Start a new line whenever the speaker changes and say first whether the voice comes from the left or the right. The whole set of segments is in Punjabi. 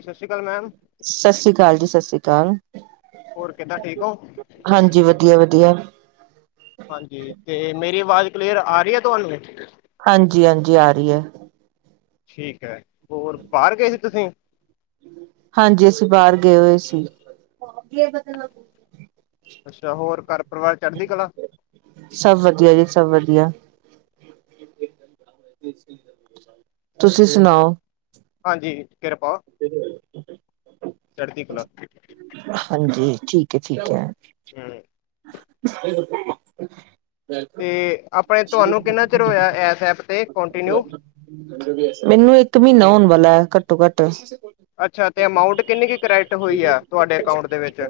left: ਸਤਿ ਸ਼੍ਰੀ ਅਕਾਲ ਮੈਮ!
right: ਸਤਿ ਸ਼੍ਰੀ ਅਕਾਲ ਜੀ ਸਤਿ ਸ਼੍ਰੀ ਅਕਾਲ!
left: ਹੋਰ ਕਿਦਾਂ ਠੀਕ ਹੋ?
right: ਹਾਂਜੀ, ਵਧੀਆ-ਵਧੀਆ।
left: ਹਾਂਜੀ ਤੇ ਮੇਰੀ ਆਵਾਜ਼ ਕਲੀਅਰ ਆ ਰਹੀ ਹੈ ਤੁਹਾਨੂੰ।
right: ਹਾਂਜੀ ਹਾਂਜੀ ਆ ਰਹੀ ਏ।
left: ਠੀਕ ਹੈ। ਹੋਰ ਬਾਹਰ ਗਏ ਸੀ ਤੁਸੀਂ
right: ਹਾਂਜੀ ਅਸੀਂ ਬਾਹਰ ਗਏ ਹੋਏ ਸੀ।
left: ਅੱਛਾ ਹੋਰ ਘਰ ਪਰਿਵਾਰ ਚੜ੍ਹਦੀ ਕਲਾ।
right: ਸਭ ਵਧੀਆ ਜੀ ਸਭ ਵਧੀਆ। ਤੁਸੀਂ ਸੁਣਾਓ।
left: ਹਾਂਜੀ, ਕਿਰਪਾ
right: ਤੇ
left: ਚੜ੍ਹਦੀ ਕਲਾ
right: ਹਾਂਜੀ, ਠੀਕ ਹੈ ਠੀਕ ਹੈ
left: ਹੂੰ ਤੇ ਆਪਣੇ ਤੁਹਾਨੂੰ ਕਿੰਨਾ ਚਿਰ ਹੋਇਆ ਇਸ ਐਪ ਤੇ ਕੰਟੀਨਿਊ
right: ਮੈਨੂੰ ਇੱਕ ਮਹੀਨਾ ਹੋਣ ਵਾਲਾ ਘੱਟੋ ਘੱਟ
left: ਅੱਛਾ ਤੇ ਅਮਾਊਂਟ ਕਿੰਨੀ ਕੁ ਕਰੈਟ ਹੋਈ ਆ ਤੁਹਾਡੇ ਅਕਾਊਂਟ ਦੇ ਵਿੱਚ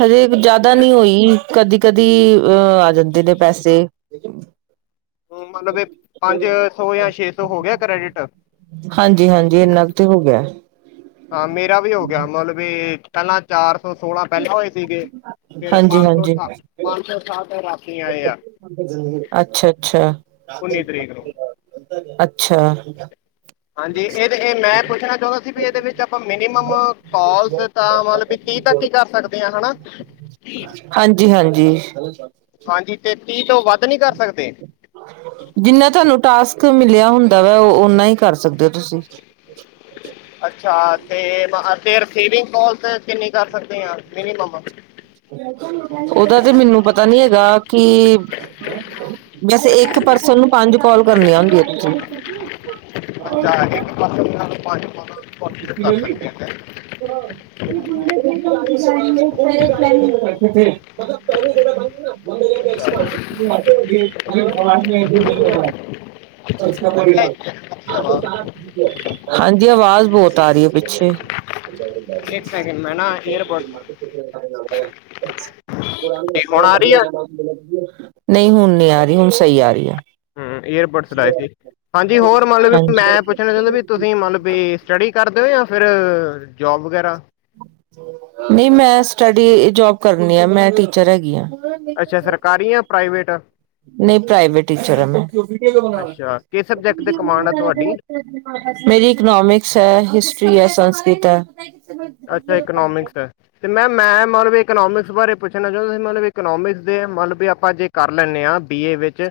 right: ਹਜੇ ਜਿਆਦਾ ਨਹੀਂੀ ਹੋਈ, ਕਦੀ ਕਦੀ- ਅ ਆ ਜਾਂਦੇ ਨੇ ਪੈਸੇ
left: ਹ ਮਤਲਬ ਇਹ ਪੰਜ ਸੌ ਜਾਂ ਛੇ ਸੌ ਹੋ ਗਿਆ ਕਰ੍ਰੈਡਿਟ
right: ਹਾਂਜੀ ਹਾਂਜੀ ਇੰਨਾ ਕੁ ਤੇ ਹੋ ਗਿਆ।
left: ਹਾਂ ਮੇਰਾ ਵੀ ਹੋ ਗਿਆ ਮਤਲਬ ਵੀ, ਪਹਿਲਾਂ- ਚਾਰ ਸੌ ਸੋਲਾਂ ਪਹਿਲੇ ਹੋਏ ਸੀਗੇ, ਫੇਰ ਪੰਜ ਸੌ
right: ਹਾਂਜੀ-ਹਾਂਜੀ,
left: ਅਠਾ ਪੰਜ ਸੌ ਅਠਾਹਠ ਰਾਤੀ ਆਏ ਆ।
right: ਅੱਛਾ ਅੱਛਾ,
left: ਤਰੀਕ ਨੂੰ
right: ਅੱਛਾ।
left: ਹਾਂਜੀ ਇਹਦੇ ਇਹ ਮੈਂ ਪੁੱਛਣਾ ਚਾਹੁੰਦਾ ਸੀ ਵੀ ਇਹਦੇ ਵਿੱਚ ਆਪਾਂ ਮਿਨੀਮਮ- ਕੋਲਸ ਤਾਂ ਮਤਲਬ ਵੀ ਤੀਹ ਤਕ ਹੀ ਕਰ ਸਕਦੇ ਹ ਹਨਾ।
right: ਹਾਂਜੀ ਹਾਂਜੀ।
left: ਹਾਂਜੀ ਤੇ ਤੀਹ ਤੋਂ ਵੱਧ ਨੀ ਕਰ ਸਕਦੇ
right: ਜਿੰਨਾ ਤੁਹਾਨੂੰ ਟਾਸਕ ਮਿਲਿਆ ਹੁੰਦਾ ਵਾ ਉਹ ਓਨਾ ਹੀ ਕਰ ਸਕਦੇ ਹੋ ਤੁਸੀਂ
left: ਅੱਛਾ ਤੇ ਰਸੀਵਿੰਗ ਕੋਲਸ ਕਿੰਨੀ ਕਰ ਸਕਦੇ ਆ ਮਿਨੀਮਮ
right: ਉਹਦਾ ਤੇ ਮੈਨੂੰ ਪਤਾ ਨੀ ਹੈਗਾ ਕਿ- ਵੈਸੇ ਇੱਕ ਪਰਸਨ ਨੂੰ ਪੰਜ ਕਾਲ ਕਰਨੀੀਆਂ ਹੁੰਦੀਆਂ ਤੁਸੀਂ
left: ਇੱਕ ਪਰਸਨ ਨਾਲ ਪੰਜ ਕਰ ਸਕਦੇ ਨੇ।
right: ਹ ਮਤਲਬ ਪਹਿ
left: ਅੱਛਾ
right: ਭਗਾਨ ਮੈਂ
left: ਇਹਦਾ ਇੱਕ ਵਧੀਆ ਵਾ।
right: ਹਾਂਜੀ ਆਵਾਜ਼ ਬਹੁਤ ਆ ਰਹੀ ਹੈ ਪਿੱਛੇ-
left: ਇੱਕ ਸੈਕਿੰ ਮੈ ਨਾ ਇਅਰ ਬਟਸ-
right: [inaudible]
left: ਹੁਣ ਆ ਰਹੀ ਆ
right: ਨਹੀਂ ਹੁਣ ਨਹੀਂੀ ਆ ਰਹੀ ਹੁਣ ਸਹੀ ਆ ਰਹੀ ਹੈ।
left: ਹਮ ਇਅਰਬਟਸ ਲਾਾਏ ਸੀ। ਹਾਂਜੀ ਹੋਰ ਮੰਤਲਬ ਵੀ ਮੈਂ ਪੁੱਛਣਾ ਚਾਹੁੰਦਾ ਵੀ
right: ਹਾਂਜੀ
left: ਤੁਸੀਂ ਮਤਲਬ ਵੀ ਸਟੱਡੀ ਕਰਦੇ ਹੋ ਜਾਂ ਫਿਰ ਜੋਬ ਵਗੈਰਾ-
right: ਨਹੀਂ ਮੈਂ ਸਟਡੀ ਜੋਬ ਕਰਨੀ ਆ ਮੈਂ ਟੀਚਰ ਹੈਗੀ ਹਾਂ।
left: ਅੱਛਾ ਸਰਕਾਰੀ ਆ ਪ੍ਰਾਈਵੇਟ-
right: ਨਹੀਂ ਪ੍ਰਾਈਵੇਟ ਟੀਚਰ ਹੈ ਮੈਂ,
left: ਅੱਛਾ ਕਿਸ ਸਬਜੈਕਟ ਤੇ ਕਮਾਂਡ ਆ ਤੁਹਾਡੀ
right: ਮੇਰੀ ਇਕਨੋਮਿਕਸ ਹੈ ਹਿਸਟਰੀ ਹੈ ਸੰਸਕ੍ਰਿਤ ਹੈ।
left: ਅੱਛਾ ਇਕਨੋਮਿਕਸ ਹੈ। ਤੇ ਮੈਮ ਮੈਂ ਮਤਲਬ ਇਕਨੋਮਿਕਸ ਬਾਰੇ ਪੁੱਛਣਾ ਚਾਹੁੰਦਾ ਸੀ ਮਤਲਬ ਇਕਨੋਮਿਕਸ ਦੇ ਮਤਲਬ ਵੀ ਆਪਾਂ ਜੇ। ਕਰ ਲੈਣੇ ਹਾਂ ਬੀ ਏ ਵਿੱਚ।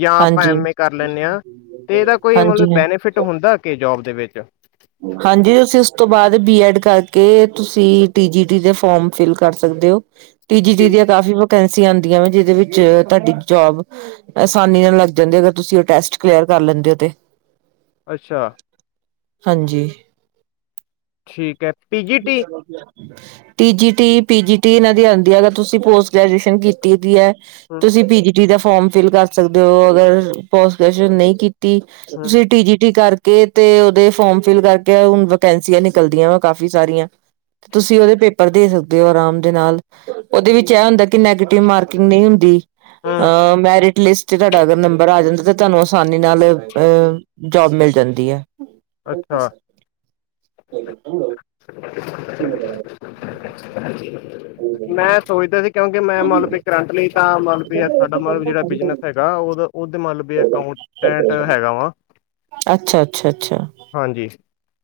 left: ਜਾਂ ਆਪਾਂ
right: ਹਾਂਜੀ
left: ਐਮ ਏ ਕਰ ਲੈਂਦੇ ਹਾਂ ਤੇ ਇਹਦਾ ਕੋਈ ਮਤਲਬ
right: ਹਾਂਜੀ ਹਾਂ
left: ਬੈਨੀਫਿਟ ਹੁੰਦਾ ਕਿ ਜੋਬ ਦੇ ਵਿੱਚ।
right: ਹਾਂਜੀ ਅਸੀਂ ਉਸ ਤੋਂ ਬਾਅਦ ਬੀ ਐਡ ਕਰਕੇ ਤੁਸੀਂ ਟੀਜੀੀ ਟੀ ਦੇ ਫੋਰਮ। ਫਿਲ ਕਰ ਸਕਦੇ ਹੋ ਤੀਜੀ
left: ਪੀ-
right: ਤੀਜ ਕਾਫੀ ਵੇਕੇਂਸੀਆਂ ਆਂਦੀਆਂ ਵ ਜਿਹਦੇ ਵਿਚ ਤੁਹਾਡੀ ਜੋਬ। ਆਸਾਨੀ ਨਾਲ ਲੱਗ ਜਾਂਦੇ ਅਗਰ ਤੁਸੀਂ ਉਹ ਟੈਸਟ ਕਲੀਅਰ ਕਰ ਲੈਂਦੇ ਤੇ।
left: ਅੱਛਾ।
right: ਹਾਂਜੀ।
left: ਠੀਕ ਹੈ।
right: ਠੀਕ
left: ਪੀਜੀਟੀ
right: ਹੈ ਵਧੀਆ। T G T P G T ਇਹਨਾਂ ਦੀ ਆਉਂਦੀ ਤੁਸੀਂ ਪੋਸਟ ਗ੍ਰੈਜੂਏਸ਼ਨ ਕੀਤੀ ਪੀ ਹੈ।
left: ਹੂੰ
right: ਤੁਸੀਂ ਪੀ ਜੀ ਟੀ ਦਾ ਫੋਰਮ ਫਿਲ ਕਰ ਸਕਦੇ ਹੋ ਅਗਰ ਪੋਸਟ ਗ੍ਰਜਏਟ ਨਹੀਂ ਕੀ।
left: ਹੂੰ
right: ਤੁਸੀਂ ਟੀ ਜੀ ਟੀ ਕਰਕੇ ਤੇ ਓਦੇ ਫੋਾਰਮ ਫਿਲ ਕਰਕੇ ਹੁਣ ਵੇਕੈਂਸੀਆਂ ਨਿਕਲਦੀਆਂ। ਕਾਫੀ ਸਾਰੀਆਂ ਤੁਸੀਂ ਉਹਦੇ ਪੇਪਰ ਦੇ ਸਕਦੇ ਹੋ ਆਰਾਮ ਦੇ ਨਾਲ। ਉਹਦੇ ਵਿੱਚ ਇਹ ਹੁੰਦਾ ਕਿ ਨੈਗੇਟਿਵ ਮਾਰਕਿੰਗ ਨਹੀਂ ਹੁੰਦੀ
left: ਹੂੰ
right: ਅ ਮੈਰਿਟ ਲਿਸਟ ਜੇ ਤੁਹਾਡਾ ਅਗਰ ਨੰਬਰ ਆ ਜਾਂਦਾ ਤੇ ਤੁਹਾਨੂੰ ਆਸਾਨੀ ਨਾਲ ਅ ਜੋਬ ਮਿਲ ਜਾਂਦੀ ਐ।
left: ਅੱਛਾ। ਹਾਂਜੀ। ਮੈਂ ਸੋਚਦਾ ਸੀ ਕਿਉਂਕਿ ਮੈਂ ਮਤਲਬ ਵੀ ਕਰੰਟ ਲਈ ਤਾਂ ਮਤਲਬ ਵੀ ਸਾਡਾ ਮਤਲਬ ਜਿਹੜਾ ਬਿਜਨਸ ਹੈ। ਗਾ ਉਹਦਾ ਉਹਦੇ ਮਤਲਬ ਵੀ ਅਕਾਊਂਟੈਂਟ ਹੈਗਾ ਵਾ।
right: ਅੱਛਾ ਅੱਛਾ ਅੱਛਾ।
left: ਹਾਂਜੀ।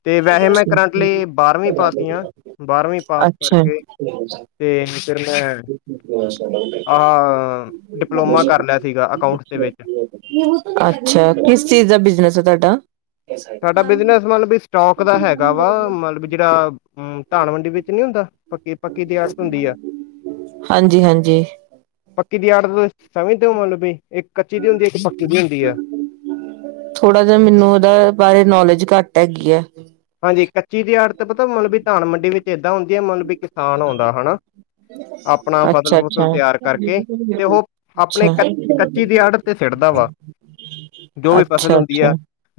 left: ਤੇ ਵੈਸੇ ਮੈਂ ਕਰੰਟ ਲਈ ਬਾਰਵੀਂ ਪਾਸ ਆ ਬਾਰਵੀਂ ਪਾਸ
right: ਅੱਛਾ
left: ਕਰਕੇ ਤੇ ਫਿਰ ਮੈਂ ਆਹ ਡਿਪਲੋਮਾ ਕਰ ਲਿਆ ਸੀਗਾ ਅਕਾਊਂ। ਦੇ ਵਿੱਚ।
right: ਅੱਛਾ ਕਿਸ ਚੀਜ਼ ਦਾ ਬਿਜਨਸ ਹੈ ਤੁਹਾਡਾ।
left: ਸਾਡਾ ਬਿਜਨਸ ਮਤਲਬ ਵੀ ਸਟੋਕ ਦਾ ਹੈਗਾ ਵਾ ਮਤਲਬ ਜਿਹੜਾ ਹਮ ਧਾਨ ਮੰਡੀ ਵਿੱਚ ਨੀ ਹੁੰਦਾ ਪੱਕੀ ਪੱਕੀ ਦੀ ਆੜਤ ਹੁੰਦੀ ਆ।
right: ਹਾਂਜੀ ਹਾਂਜੀ।
left: ਪੱਕੀ ਦੀ ਆੜਤ ਮਤਲਬ ਵੀ ਇੱਕ ਕੱਚੀ ਦੀ ਹੁੰਦੀ ਹੈ ਇੱਕ ਪੱਕੀ ਦੀ ਹੁੰਦੀ ਏ।
right: ਥੋੜਾ ਜਾ ਮੈਨੂੰ ਉਹਦਾ ਬਾਰੇ ਨੌਲੇਜ ਘੱਟ ਹੈਗੀ ਆ।
left: ਹਾਂਜੀ ਕੱਚੀ ਦੀ ਆੜਤ ਪਤਾ ਮਤਲਬ ਵੀ ਧਾਨ ਮੰਡੀ ਵਿੱਚ ਏਦਾਂ ਹੁੰਦੀ ਹੈ ਮਤਲਬ ਵੀ ਕਿਸਾਨ ਆਉਂਦਾ ਹਨਾ। ਆਪਣਾ ਫਸਲ
right: ਅੱਛਾ
left: ਫੁਸਲ
right: ਅੱਛਾ
left: ਤਿਆਰ ਕਰਕੇ ਤੇ ਉਹ ਆਪਣੇ
right: ਅੱਛਾ
left: ਕ ਕੱਚੀ ਦੀ ਆੜ। ਤੇ ਚੜ੍ਹਦਾ ਵਾ। ਜੋ ਵੀ ਫਸਲ
right: ਅੱਛਾ
left: ਹੁੰਦੀ
right: ਅੱਛਾ
left: ਹੈ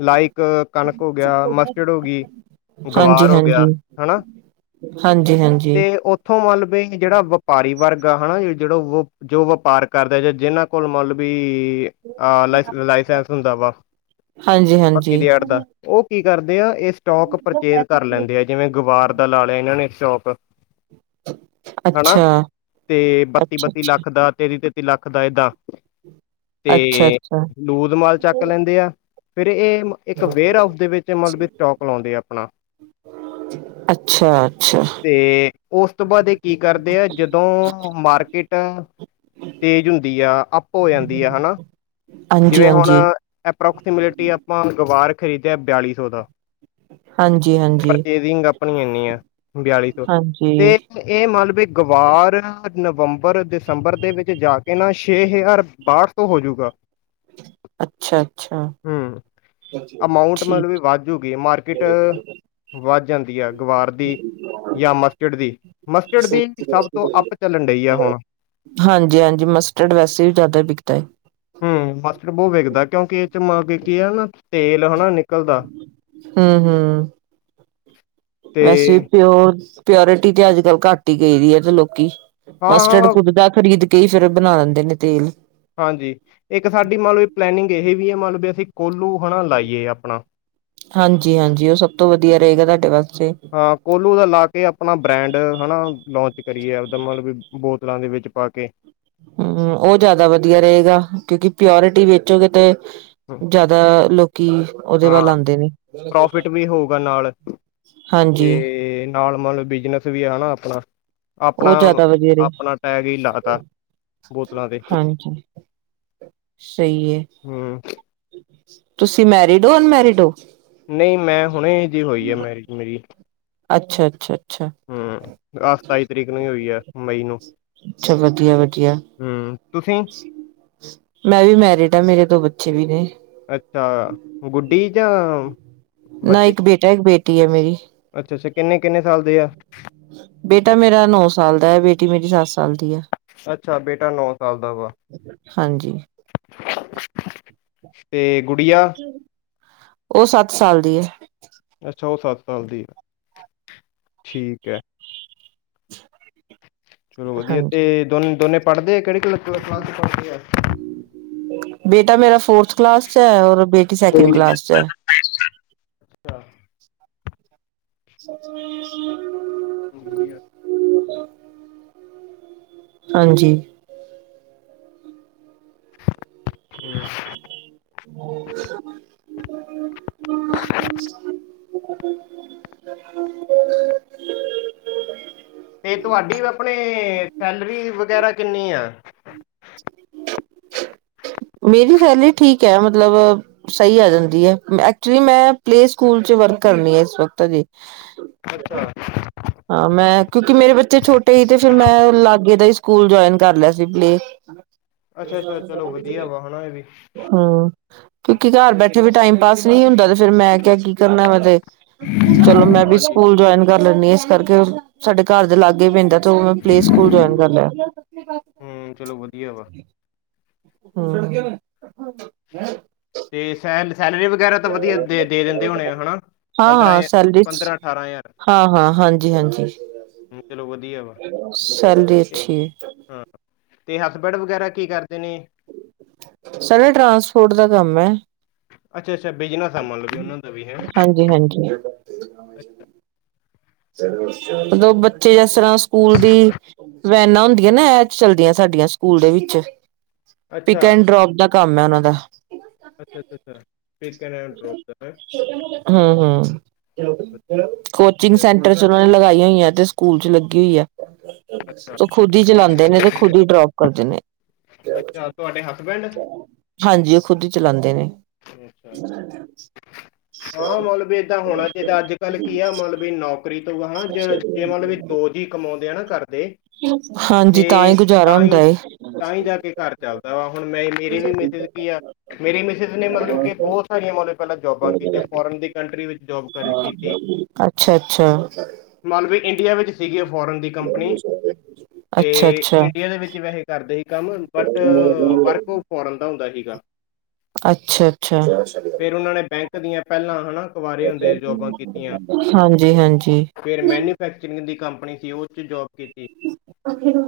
left: ਲਾਇਕ ਕਣਕ ਹੋ ਗਿਆ ਮਸਟਡ ਹੋ ਗਈ।
right: ਹਾਂਜੀ
left: ਗਵਾਰ ਹੋ ਗਿਆ
right: ਹਾਂਜੀ
left: ਹਣਾ।
right: ਹਾਂਜੀ ਹਾਂਜੀ।
left: ਫੋਲ ਬੈਕ ਜਿਹੜਾ ਵਪਾਰੀ ਵਰਕ। ਹੈਨਾ ਜਿਹੜਾ ਜੋ ਵਪਾਰ ਕਰਦਾ ਜਾਂ ਜਿਹਨਾਂ ਕੋਲ ਮਤਲਬ ਵੀ ਆਹ ਲ ਲਾਇਸੈਂਸ ਹੁੰਦਾ ਵਾੱ
right: ਹਾਂਜੀ
left: ਫ਼ਕੀ
right: ਹਾਂਜੀ
left: ਦੀ ਅੜ ਦਾ। ਉਹ ਕੀ ਕਰਦੇ ਆ ਇਸ ਸਟੋਕ ਪਰਚੇਜ ਕਰ ਲੈਂਦੇ ਆ ਜਿਵੇਂ ਗਵਾਰ ਦਾ ਲਾ ਲਿਆ ਇਹਨਾਂ ਨੇ ਇਕ ਸਟੋਕ। ਹਨਾ
right: ਅੱਛਾ
left: ਤੇ
right: ਅੱਛਾ
left: ਬੱਤੀ-ਬੱਤੀ
right: ਅੱਛਾ
left: ਲੱਖ ਦਾ ਤੇਰੀ ਤੇ ਲੱਖ ਦਾ ਏਦਾਂ ਤੇ
right: ਅੱਛਾ ਅੱਛਾ
left: ਲੂਜ ਮਾਲ ਚੱਕ ਲੈਂਦੇ ਆ ਫੇਰ ਇਹ ਇੱਕ ਵੇਅਰ ਆਫ ਦੇ ਵਿੱਚ ਮਤਲਬ ਸਟੋਕ ਦੇ ਆਪਣਾ
right: ਅੱਛਾੱ
left: ਤੇ ਉਸ ਤੋਂ ਬਾਅਦ ਇਹ ਕੀ ਕਰਦੇ ਆ ਜਦੋਂ ਮਾਰਕੀਟ ਤੇਜ਼ ਹੁੰਦੀ ਆ ਅੱਪ ਹੋ ਜਾਂਦੀ ਆ ਹੈਨਾ
right: ਹਾਂਜੀ-ਹਾਂਜੀ
left: ਅਪਰੋਕਸੀਮੇਟਲੀ ਆਪਾਂ ਗਵਾਰ ਖਰੀਦਿਆ ਬਿਆਲੀ ਸੌ ਦਾ
right: ਹਾਂਜੀ-ਹਾਂਜੀ
left: ਪਰਚੇਜਿੰਗ ਆਪਣੀ ਇਨੀ ਆ, ਬਿਆਲੀ ਸੌ
right: ਹਾਂਜੀ
left: ਤੇ ਇਹ ਮਤਲਬ ਗਵਾਰ ਨਵੰਬਰ ਦਸੰਬਰ ਦੇ ਵਿੱਚ ਜਾ ਕੇ ਨਾ ਛੇ ਹਜ਼ਾਰ ਬਾਹਠ ਸੋ ਹੋਜੂਗਾ
right: ਅੱਛਾ-ਅੱਛਾ
left: ਹਮ, ਆਮਊਂਟ ਮਤਲ ਵੀ ਵਧਜੂ ਮਾਰਕੀਟ ਵੱਧ ਜਾਂਦੀ ਹੈ ਗਵਾਰ ਦੀ ਜਾਂ ਮਸਕਿਟ ਦੀ, ਮਸਕਿਡ ਦੀ ਸਭ ਤੋਂ ਅੱਪ ਚੱਲਣ ਡਹੀ ਆ ਹੁਣ
right: ਹਾਂਜੀ-ਹਾਂਜੀ ਮਸਟਰਡ ਵੈਸੇ ਵੀ ਜ਼ਿਆਦਾ ਵਿਕਦਾ ਹੈ
left: ਹੂੰ ਮਸਟਰਰ ਬਹੁਤ ਵਿਕਦਾ ਕਿਉਂਕਿ ਇਹ ਚ ਮ ਕੀ ਹੈ ਨਾ ਤੇਲ ਹਨਾ ਨਿਕਲਦਾ।
right: ਹੂੰ ਹੂੰ,
left: ਤੇ
right: ਵੈਸੇ ਪਿੳਰ ਪਿਓਰਿਟੀ ਤੇ ਅੱਜ ਕੱਲ ਘੱਟ ਹੀ ਗਈਦੀ ਏ ਤੇ ਲੋਕੀ, ਮਸਟਡ
left: ਹਾਂ-ਹਾਂ,
right: ਖੁੱਦ ਦਾ ਖਰੀਦ ਰਹੀ ਏ ਕਈ ਫਿਰ ਬਣਾ ਦਿੰਦੇ ਨੇ ਤੇਲ
left: ਹਾਂਜੀ, ਇੱਕ ਸਾਡੀ ਮੰਨ ਲਓ ਪਲੈਨਿੰਗ ਇਹ ਵੀ ਹੈ ਮੰਨ ਲਓ ਵੀ ਅਸੀਂ ਕੋਲੂ ਹੈਨਾ ਲਾਈਏ ਆਪਣਾ
right: ਹਾਂਜੀ ਹਾਂਜੀ ਉਹ ਸਭ ਤੋਂ ਵਧੀਆ ਰਹੇਗਾ ਤੁਹਾਡੇ ਵਾਸਤੇ।
left: ਹਾ ਕੋਲੂ ਦਾ ਲਾ ਕੇ ਆਪਣਾ ਬ੍ਰੈਂਡ ਹੈਨਾ ਲੋਂਚ ਕਰੀਏ ਉਹਦਾ ਮਤਲਬ ਵੀ ਬੋਤਲਾਂ ਦੇ ਵਿੱਚ ਪਾ ਕੇ
right: ਹੂੰ ਉਹ ਜ਼ਿਆਦਾ ਵਧੀਆ ਰਹੇਗਾ, ਕਿਉਂਕਿ ਪਿਓਰਟੀ ਵੇਚੋਗੇ ਤੇ ਜ਼ਿਆਦਾ ਲੋਕੀ ਉਹਦੇ ਵੱਲ
left: ਹਾਂ
right: ਆਉਂਦੇ ਨੇ
left: ਪ੍ਰੋਫਿਟ ਵੀ ਹੋਊਗਾ ਨਾਲ
right: ਹਾਂਜੀ
left: ਤੇ ਨਾਲ ਮਤਲਬ ਬਿਜਨਸ ਵੀ ਹੈ ਨਾ ਆਪਣਾ
right: ਉਹ ਜ਼ਿਆਦਾ ਵਧੀਆ ਰਹੇ
left: ਆਪਣਾ-ਆਪਣਾ ਟੈਗ ਹੀ ਲਾ ਤਾ ਬੋਤਲਾਂ ਤੇ
right: ਹਾਂਜੀ ਸਹੀ ਹੈ।
left: ਹੂੰ,
right: ਤੁਸੀਂ ਮੈਰਿਡ ਹੋ ਅਨਮੈਰਿਡ ਹੋ
left: ਨਹੀਂ ਮੈਂ ਹੁਣੇ ਜ ਹੋਈ ਹੈ ਮੈਰਿਜ ਮੇਰੀ
right: ਅੱਛਾ-ਅੱਛਾ-ਅੱਛਾ
left: ਹਮ ਆਹ ਸਤਾਈ ਤਰੀਕ ਨੂੰ ਹੀ ਹੋਈ ਹੈ ਮਈ ਨੂੰ
right: ਅੱਛਾ ਵਧੀਆ-ਵਧੀਆ
left: ਹਮ ਤੁਸੀਂ
right: ਮੈਂ ਵੀ ਮੈਰਿਡ ਆ ਮੇਰੇ ਦੋ ਬੱਚੇ ਵੀ ਨੇ
left: ਅੱਛਾ ਗੁੱਡੀ ਜਾਂ
right: ਨਾ
left: ਬੱਚੇ
right: ਇੱਕ ਬੇਟਾ ਇੱਕ ਬੇਟੀ ਹੈ ਮੇਰੀ
left: ਅੱਛਾ-ਅੱਛਾ ਕਿੰਨੇ-ਕਿੰਨੇ ਸਾਲ ਦੇ ਆ
right: ਬੇਟਾ ਮੇਰਾ ਨੌ ਸਾਲ ਦਾ ਹੈ ਬੇਟੀ ਮੇਰੀ ਸੱਤ ਸਾਲ ਦੀ ਆ
left: ਅੱਛਾ ਬੇਟਾ ਨੌ ਸਾਲ ਦਾ ਵਾ
right: ਹਾਂਜੀ
left: ਤੇ ਗੁੜੀਆ
right: ਉਹ ਸੱਤ ਸਾਲ ਦੀ ਏ।
left: ਅੱਛਾ ਉਹ ਸੱਤ ਸਾਲ ਦੀ ਏ ਠੀਕ ਹੈ।
right: [inaudible]
left: ਚਲੋ ਵਧੀਆ
right: ਹਾਂਜੀ
left: ਤੇ ਦੋਨ ਦੋਨੇ ਪੜ੍ਹਦੇ ਆ ਕਿਹੜੇ ਕਲਾ ਕਲਾਸਾ ਚ ਪੜਦੇ ਆ।
right: ਬੇਟਾ ਮੇਰਾ ਫੋਰਥ ਕਲਾਸ ਚ ਹੈ, ਔਰ ਬੇਟੀ ਸੈਕਿੰਡ
left: ਅੱਛਾ,
right: ਕਲਾਸ ਚ ਹੈ।
left: ਵਧੀਆ ਏ।
right: ਹਾਂਜੀ
left: ਹੂੰ
right: [inaudible] [inaudible]
left: ਤੇ ਤੁਹਾਡੀ ਆਪਣੇ ਸੈਲਰੀ ਵਗੈਰਾ ਕਿੰਨੀ ਆ
right: ਮੇਰੀ ਸੈਲਰੀ ਠੀਕ ਹੈ ਮਤਲਬ ਸਹੀ ਆ ਜਾਂਦੀ ਏ, ਐਕਚੁਲੀ ਮੈਂ ਪਲੇ ਸਕੂਲ ਚ ਵਰਕ ਕਰਨੀ ਆ ਇਸ ਵਕਤ ਜੀ।
left: ਅੱਛਾ।
right: ਹਾਂ ਮੈਂ ਕਿਉਂਕਿ ਮੇਰੇ ਬੱਚੇ ਛੋਟੇ ਸੀ ਤੇ ਫਿਰ ਮੈਂ ਲਾਗੇ ਦੇ ਹੀ ਸਕੂਲ ਜੁਆਇਨ ਕਰ ਲਿਆ ਸੀ ਪਲੇ। [inaudible]
left: ਅੱਛਾ ਅੱਛਾ ਚਲੋ ਵਧੀਆ ਵਾ ਹਣਾ ਵੇ।
right: ਹੂ ਕਿਉਂਕਿ ਘਰ ਬੈਠੇ ਵੀ ਟਾਈਮ ਪਾਸ ਨਹੀਂ ਹੁੰਦਾ ਤੇ ਫਿਰ ਮੈਂ ਕਿਹਾ ਕੀ ਕਰਨਾ ਵਾ ਤੇ ਚਲੋ ਮੈਂ ਵੀ
left: ਹਾਂਜੀ।
right: ਸਕੂਲ ਜੁਆਇਨ ਕਰ ਲੈਂਦੀ ਹਾਂ ਇਸ ਕਰਕੇ ਸਾਡੇ ਘਰ ਦੇ ਲਾਗੇ ਪੈਂਦਾ ਤੂੰ ਪਲੀਜ਼ ਸਕੂਲ ਜੁਆਇਨ ਕਰ ਲਿਆ।
left: ਹੂ ਚਲੋ ਵਧੀਆ ਵਾ।
right: ਹੂ,,, [unintelligible]
left: ਤੇ ਸੈ ਸੈਲਰੀ ਵਗੈਰਾ ਤਾਂ ਵਧੀਆ ਦੇ ਦੇ ਦਿੰਦੇ ਹੋਣੇ ਆ ਹਨਾ।
right: ਹਾਂ
left: ਪੰਦਰਾਂ
right: ਹਾਂ
left: ਜਾਂ
right: ਸੈਲਰੀ
left: ਪੰਦਰਾਂ-ਅਠਾਰਾਂ ਹਜ਼ਾਰ।
right: ਹਾਂ ਹਾਂ ਹਾਂਜੀ ਹਾਂਜੀ
left: ਹਮ, ਚਲੋ ਵਧੀਆ ਵਾ
right: ਸੈਲਰੀ
left: ਤੇ
right: ਅੱਛੀ ਹੈ।
left: ਹਾਂ ਤੇ ਹਸਬੈਂਡ ਵਗੈਰਾ ਕੀ ਕਰਦੇ ਨੇ
right: ਸਾਡਾ ਟਰਾਂਸਪੋਰਟ ਦਾ ਕੰਮ ਹੈ।
left: ਅੱਛਾ ਅੱਛਾ ਬਿਜਨਾਸ ਆ ਮੰਨ ਲਓ ਉਹਨਾਂ ਦਾ ਵੀ ਹੈ।
right: ਜੀ ਹਾਂਜੀ
left: ਅੱਛਾ।
right: ਦੋ ਬੱਚੇ ਇਸ ਤਰ੍ਹਾਂ ਸਕੂਲ ਦੀ ਵੈਨਾਂ ਹੁੰਦੀਆਂ ਨਾ ਇਹ ਐਛਲ ਸਾਡੀਆਂ ਸਕੂਲ ਦੇ ਵਿੱਚ ਪਿਕ
left: ਅੱਛਾ
right: ਐਂਡ ਡਰੋਪ ਦਾ ਕੰਮ ਹੈ ਉਹਨਾਂ ਦਾ
left: ਅੱਛਾ-ਅੱਛਾ, ਅੱਛਾ। ਪਿਕ ਐਂਡ ਡਰੋਪ ਦਾ ਹੈ
right: ਹੂ
left: ਵਧੀਆ
right: ਕੋਚਿੰਗ
left: ਵਧੀਆ
right: ਸੈਂਟਰ ਚ ਉਹਨਾਂ ਨੇ ਲਗਾਈਆਂ ਹੋਈਆਂ ਤੇ ਸਕੂਲ ਚ ਲੱਗੀ ਹੋਈ ਹੈ
left: ਅੱਛਾ
right: ਤੇ ਖੁੱਦ ਗਡੀ ਚਲਾਉਂਦੇ ਨੇ ਤੇ ਖੁਦ ਹੀ ਡਰੋਪ ਕਰਦੇ ਨੇ।
left: ਅੱਛਾ ਤੁਹਾਡੇ ਹਸਬੈਂਡ
right: ਹਾਂਜੀ ਉਹ ਖੁਦ ਹੀ ਚਲਾਉਂਦੇ ਨੇ।
left: [inaudible]
right: [unintelligible]
left: ਹਾਂ ਮਲਬ ਏਦਾ ਹੋਣਾ ਚਾਹੀਦਾ ਅੱਜ ਕੱਲ ਕੀ ਆ ਮਲਬ ਵੀ ਨੌਕਰੀ ਤੋਂ ਬਾਅਦ ਚ ਜਿਨਾ ਦੇ ਵੀ ਦੋ ਜੀ ਕਮਾਉਂਦੇ ਹਨ ਘਰ ਦੇ
right: ਹਾਂਜੀ ਤਾਂ ਹੀ ਗੁਜ਼ਾਰਾ ਹੁੰਦਾ ਏ।
left: ਤਾਂ ਹੀ ਜਾ ਕੇ ਘਰ ਚੱਲਦਾ ਵਾ ਹੁਣ ਮੈਂ ਮੇਰੇ ਵੀ ਮਿਸਿਜ ਕੀ ਆ ਮੇਰੇ ਮਿਸਿਜ ਨੇ ਮਤਲਬ ਕਿ ਬਹੁਤ ਸਾਰੀਆਂ ਉਹ ਨੇ ਪਹਿਲਾਂ ਜੋਬਾਂ ਕੀਤੀ ਫੋਰਨ ਦੀ ਕੰਟਰੀ ਵਿੱਚ ਜੋਬ ਕਰ ਕੀਤੀ
right: ਅੱਛਾ ਅੱਛਾ
left: ਮਾਨਲੋ ਇੰਡੀਆ ਵਿੱਚ ਸੀਗੀ ਫੋਰਨ ਦੀ ਕੰਪਨੀ ਤੇ
right: ਅੱਛਾ ਅੱਛਾ
left: ਇੰਡੀਆ ਦੇ ਵਿੱਚ ਵੈਸੇ ਕਰਦੇ ਹੀ ਕੰਮ ਬਟ ਵਰਕ ਫੋਰਨ ਦਾ ਹੁੰਦਾ ਹੀਗਾ।
right: ਅੱਛਾ- ਅੱਛਾ।
left: ਫਿਰ ਉਹਨਾਂ ਨੇ ਬੈਂਕ ਦੀਆਂ ਪਹਿਲਾਂ ਹਨਾ ਕੁਵਾਰੇ ਹੁੰਦੇ ਜੌਬਾਂ ਕੀਤੀਆਂ
right: ਹਾਂਜੀ ਹਾਂਜੀ
left: ਫਿਰ ਮੈਨੂਫੈਕਚਰਿੰਗ ਦੀ ਕੰਪਨੀ ਸੀ ਉਹ 'ਚ ਜੋਬ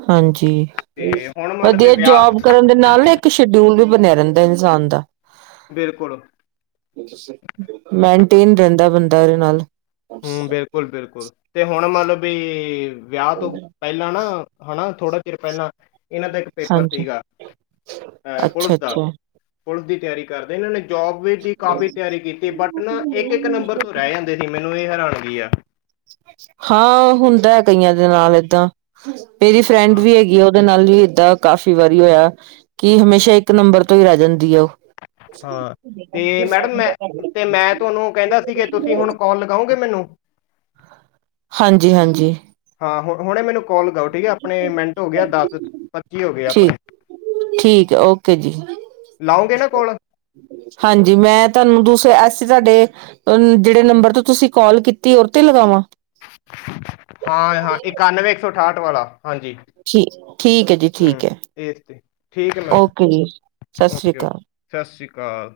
right: ਹਾਂਜੀ
left: ਤੇ ਹੁਣ ਮੰਨ ਵੀ
right: ਵਧੀਆ
left: ਵਿਆਹ
right: ਜੋਬ ਕਰਨ ਦੇ ਨਾਲ ਨਾ ਇੱਕ ਸ਼ਡਿਊਲ ਵੀ ਬਣਿਆ ਰਹਿੰਦਾ ਇਨਸਾਨ ਦਾ
left: ਬਿਲਕੁਲ
right: ਮੈਨਟੇਨ ਰਹਿੰਦਾ ਬੰਦਾ ਇਹਦੇ ਨਾਲ
left: ਹੂ ਬਿਲਕੁਲ ਬਿਲਕੁਲ ਤੇ ਹੁਣ ਮੰਨ ਲਓ ਵੀ ਵਿਆਹ ਤੋਂ ਪਹਿਲਾਂ ਨਾ ਹਨਾ ਥੋੜਾ ਚਰ ਪਹਿਲਾਂ ਇਹਨਾਂ ਦਾ ਇੱਕ ਪੇਪਰ
right: ਹਾਂਜੀ
left: ਸੀਗਾ ਅਹ ਪੁਲਿਸ
right: ਅੱਛਾ
left: ਦਾ
right: ਅੱਛਾ
left: ਪੁਲਿਸ ਦੀ ਤਿਆਰੀ ਕਰਦੇ ਇਹਨਾਂ ਨੇ ਜੋਬ ਦੀ ਕਾਫ਼ੀ ਤਿਆਰੀ ਕੀਤੀ ਬਟ ਨਾ ਇੱਕ ਇੱਕ ਨੰਬਰ ਤੋਂ ਰਹਿ ਜਾਂਦੇ ਸੀ। ਮੈਨੂੰ ਇਹ ਹੈਰਾਨ ਗਈ ਹੈ।
right: ਹਾਂ ਹੁੰਦਾ ਹੈ ਕਈਆਂ ਦੇ ਨਾਲ ਏਦਾਂ ਮੇਰੀ ਫਰੈਂਡ
left: ਹਾਂ।
right: ਵੀ ਹੈਗੀ ਉਹਦੇ ਨਾਲ ਵੀ ਇਦਾਂ ਕਾਫ਼ੀ ਵਾਰੀ ਹੋਇਆ ਕਿ ਹਮੇਸ਼ਾ ਇੱਕ ਨੰਬਰ ਤੋਂ ਹੀ ਰਹਿ ਜਾਂਦੀ ਹੈ ਉਹ
left: ਹਾਂ ਤੇ ਮੈਡਮ ਮੈਂ ਤੇ ਮੈਂ ਤੁਹਾਨੂੰ ਕਹਿੰਦਾ ਸੀ ਕਿ ਤੁਸੀਂ ਹੁਣ ਕਾਲ ਲਗਾਓਗੇ ਮੈਨੂੰ
right: ਹਾਂਜੀ ਹਾਂਜੀ
left: ਹਾਂ ਹੁ ਹੁਣੇ ਮੈਨੂੰ ਕੋਲ ਕਰੋ ਠੀਕ ਹੈ ਆਪਣੇ ਮਿੰਟ ਹੋ ਗਿਆ ਦਸ ਪੱਚੀ ਹੋ ਗਏ
right: ਠੀਕ
left: ਆਪਣੇ-
right: ਠੀਕ ਹੈ ਓਕੇ ਜੀ
left: ਲਾਉਗੇ ਨਾ ਕੋਲ
right: ਹਾਂਜੀ ਮੈਂ ਤੁਹਾਨੂੰ ਦੂਸਰੇ ਐਸੇ ਤੁਹਾਡੇ ਜਿਹੜੇ ਨੰਬਰ ਤੋਂ ਤੁਸੀਂ ਕਾਲ ਕੀਤੀ ਉਹ ਤੇ ਲਗਾਵਾਂ
left: ਹਾਂ ਹਾਂ ਇਕਾਨਵੇਂ ਇੱਕ ਸੌ ਅਠਾਹਠ ਵਾਲਾ ਹਾਂਜੀ-
right: ਠੀ ਠੀਕ ਹੈ ਜੀ
left: ਹੂੰ
right: ਠੀਕ ਹੈ
left: ਇਸ ਤੇ ਠੀਕ ਹੈ ਮੈਮ
right: ਓਕੇ ਜੀ ਸਤਿ ਸ੍ਰੀ
left: ਓਕੇ ਓਕੇ
right: ਅਕਾਲ।
left: ਸਤਿ ਸ਼੍ਰੀ ਅਕਾਲ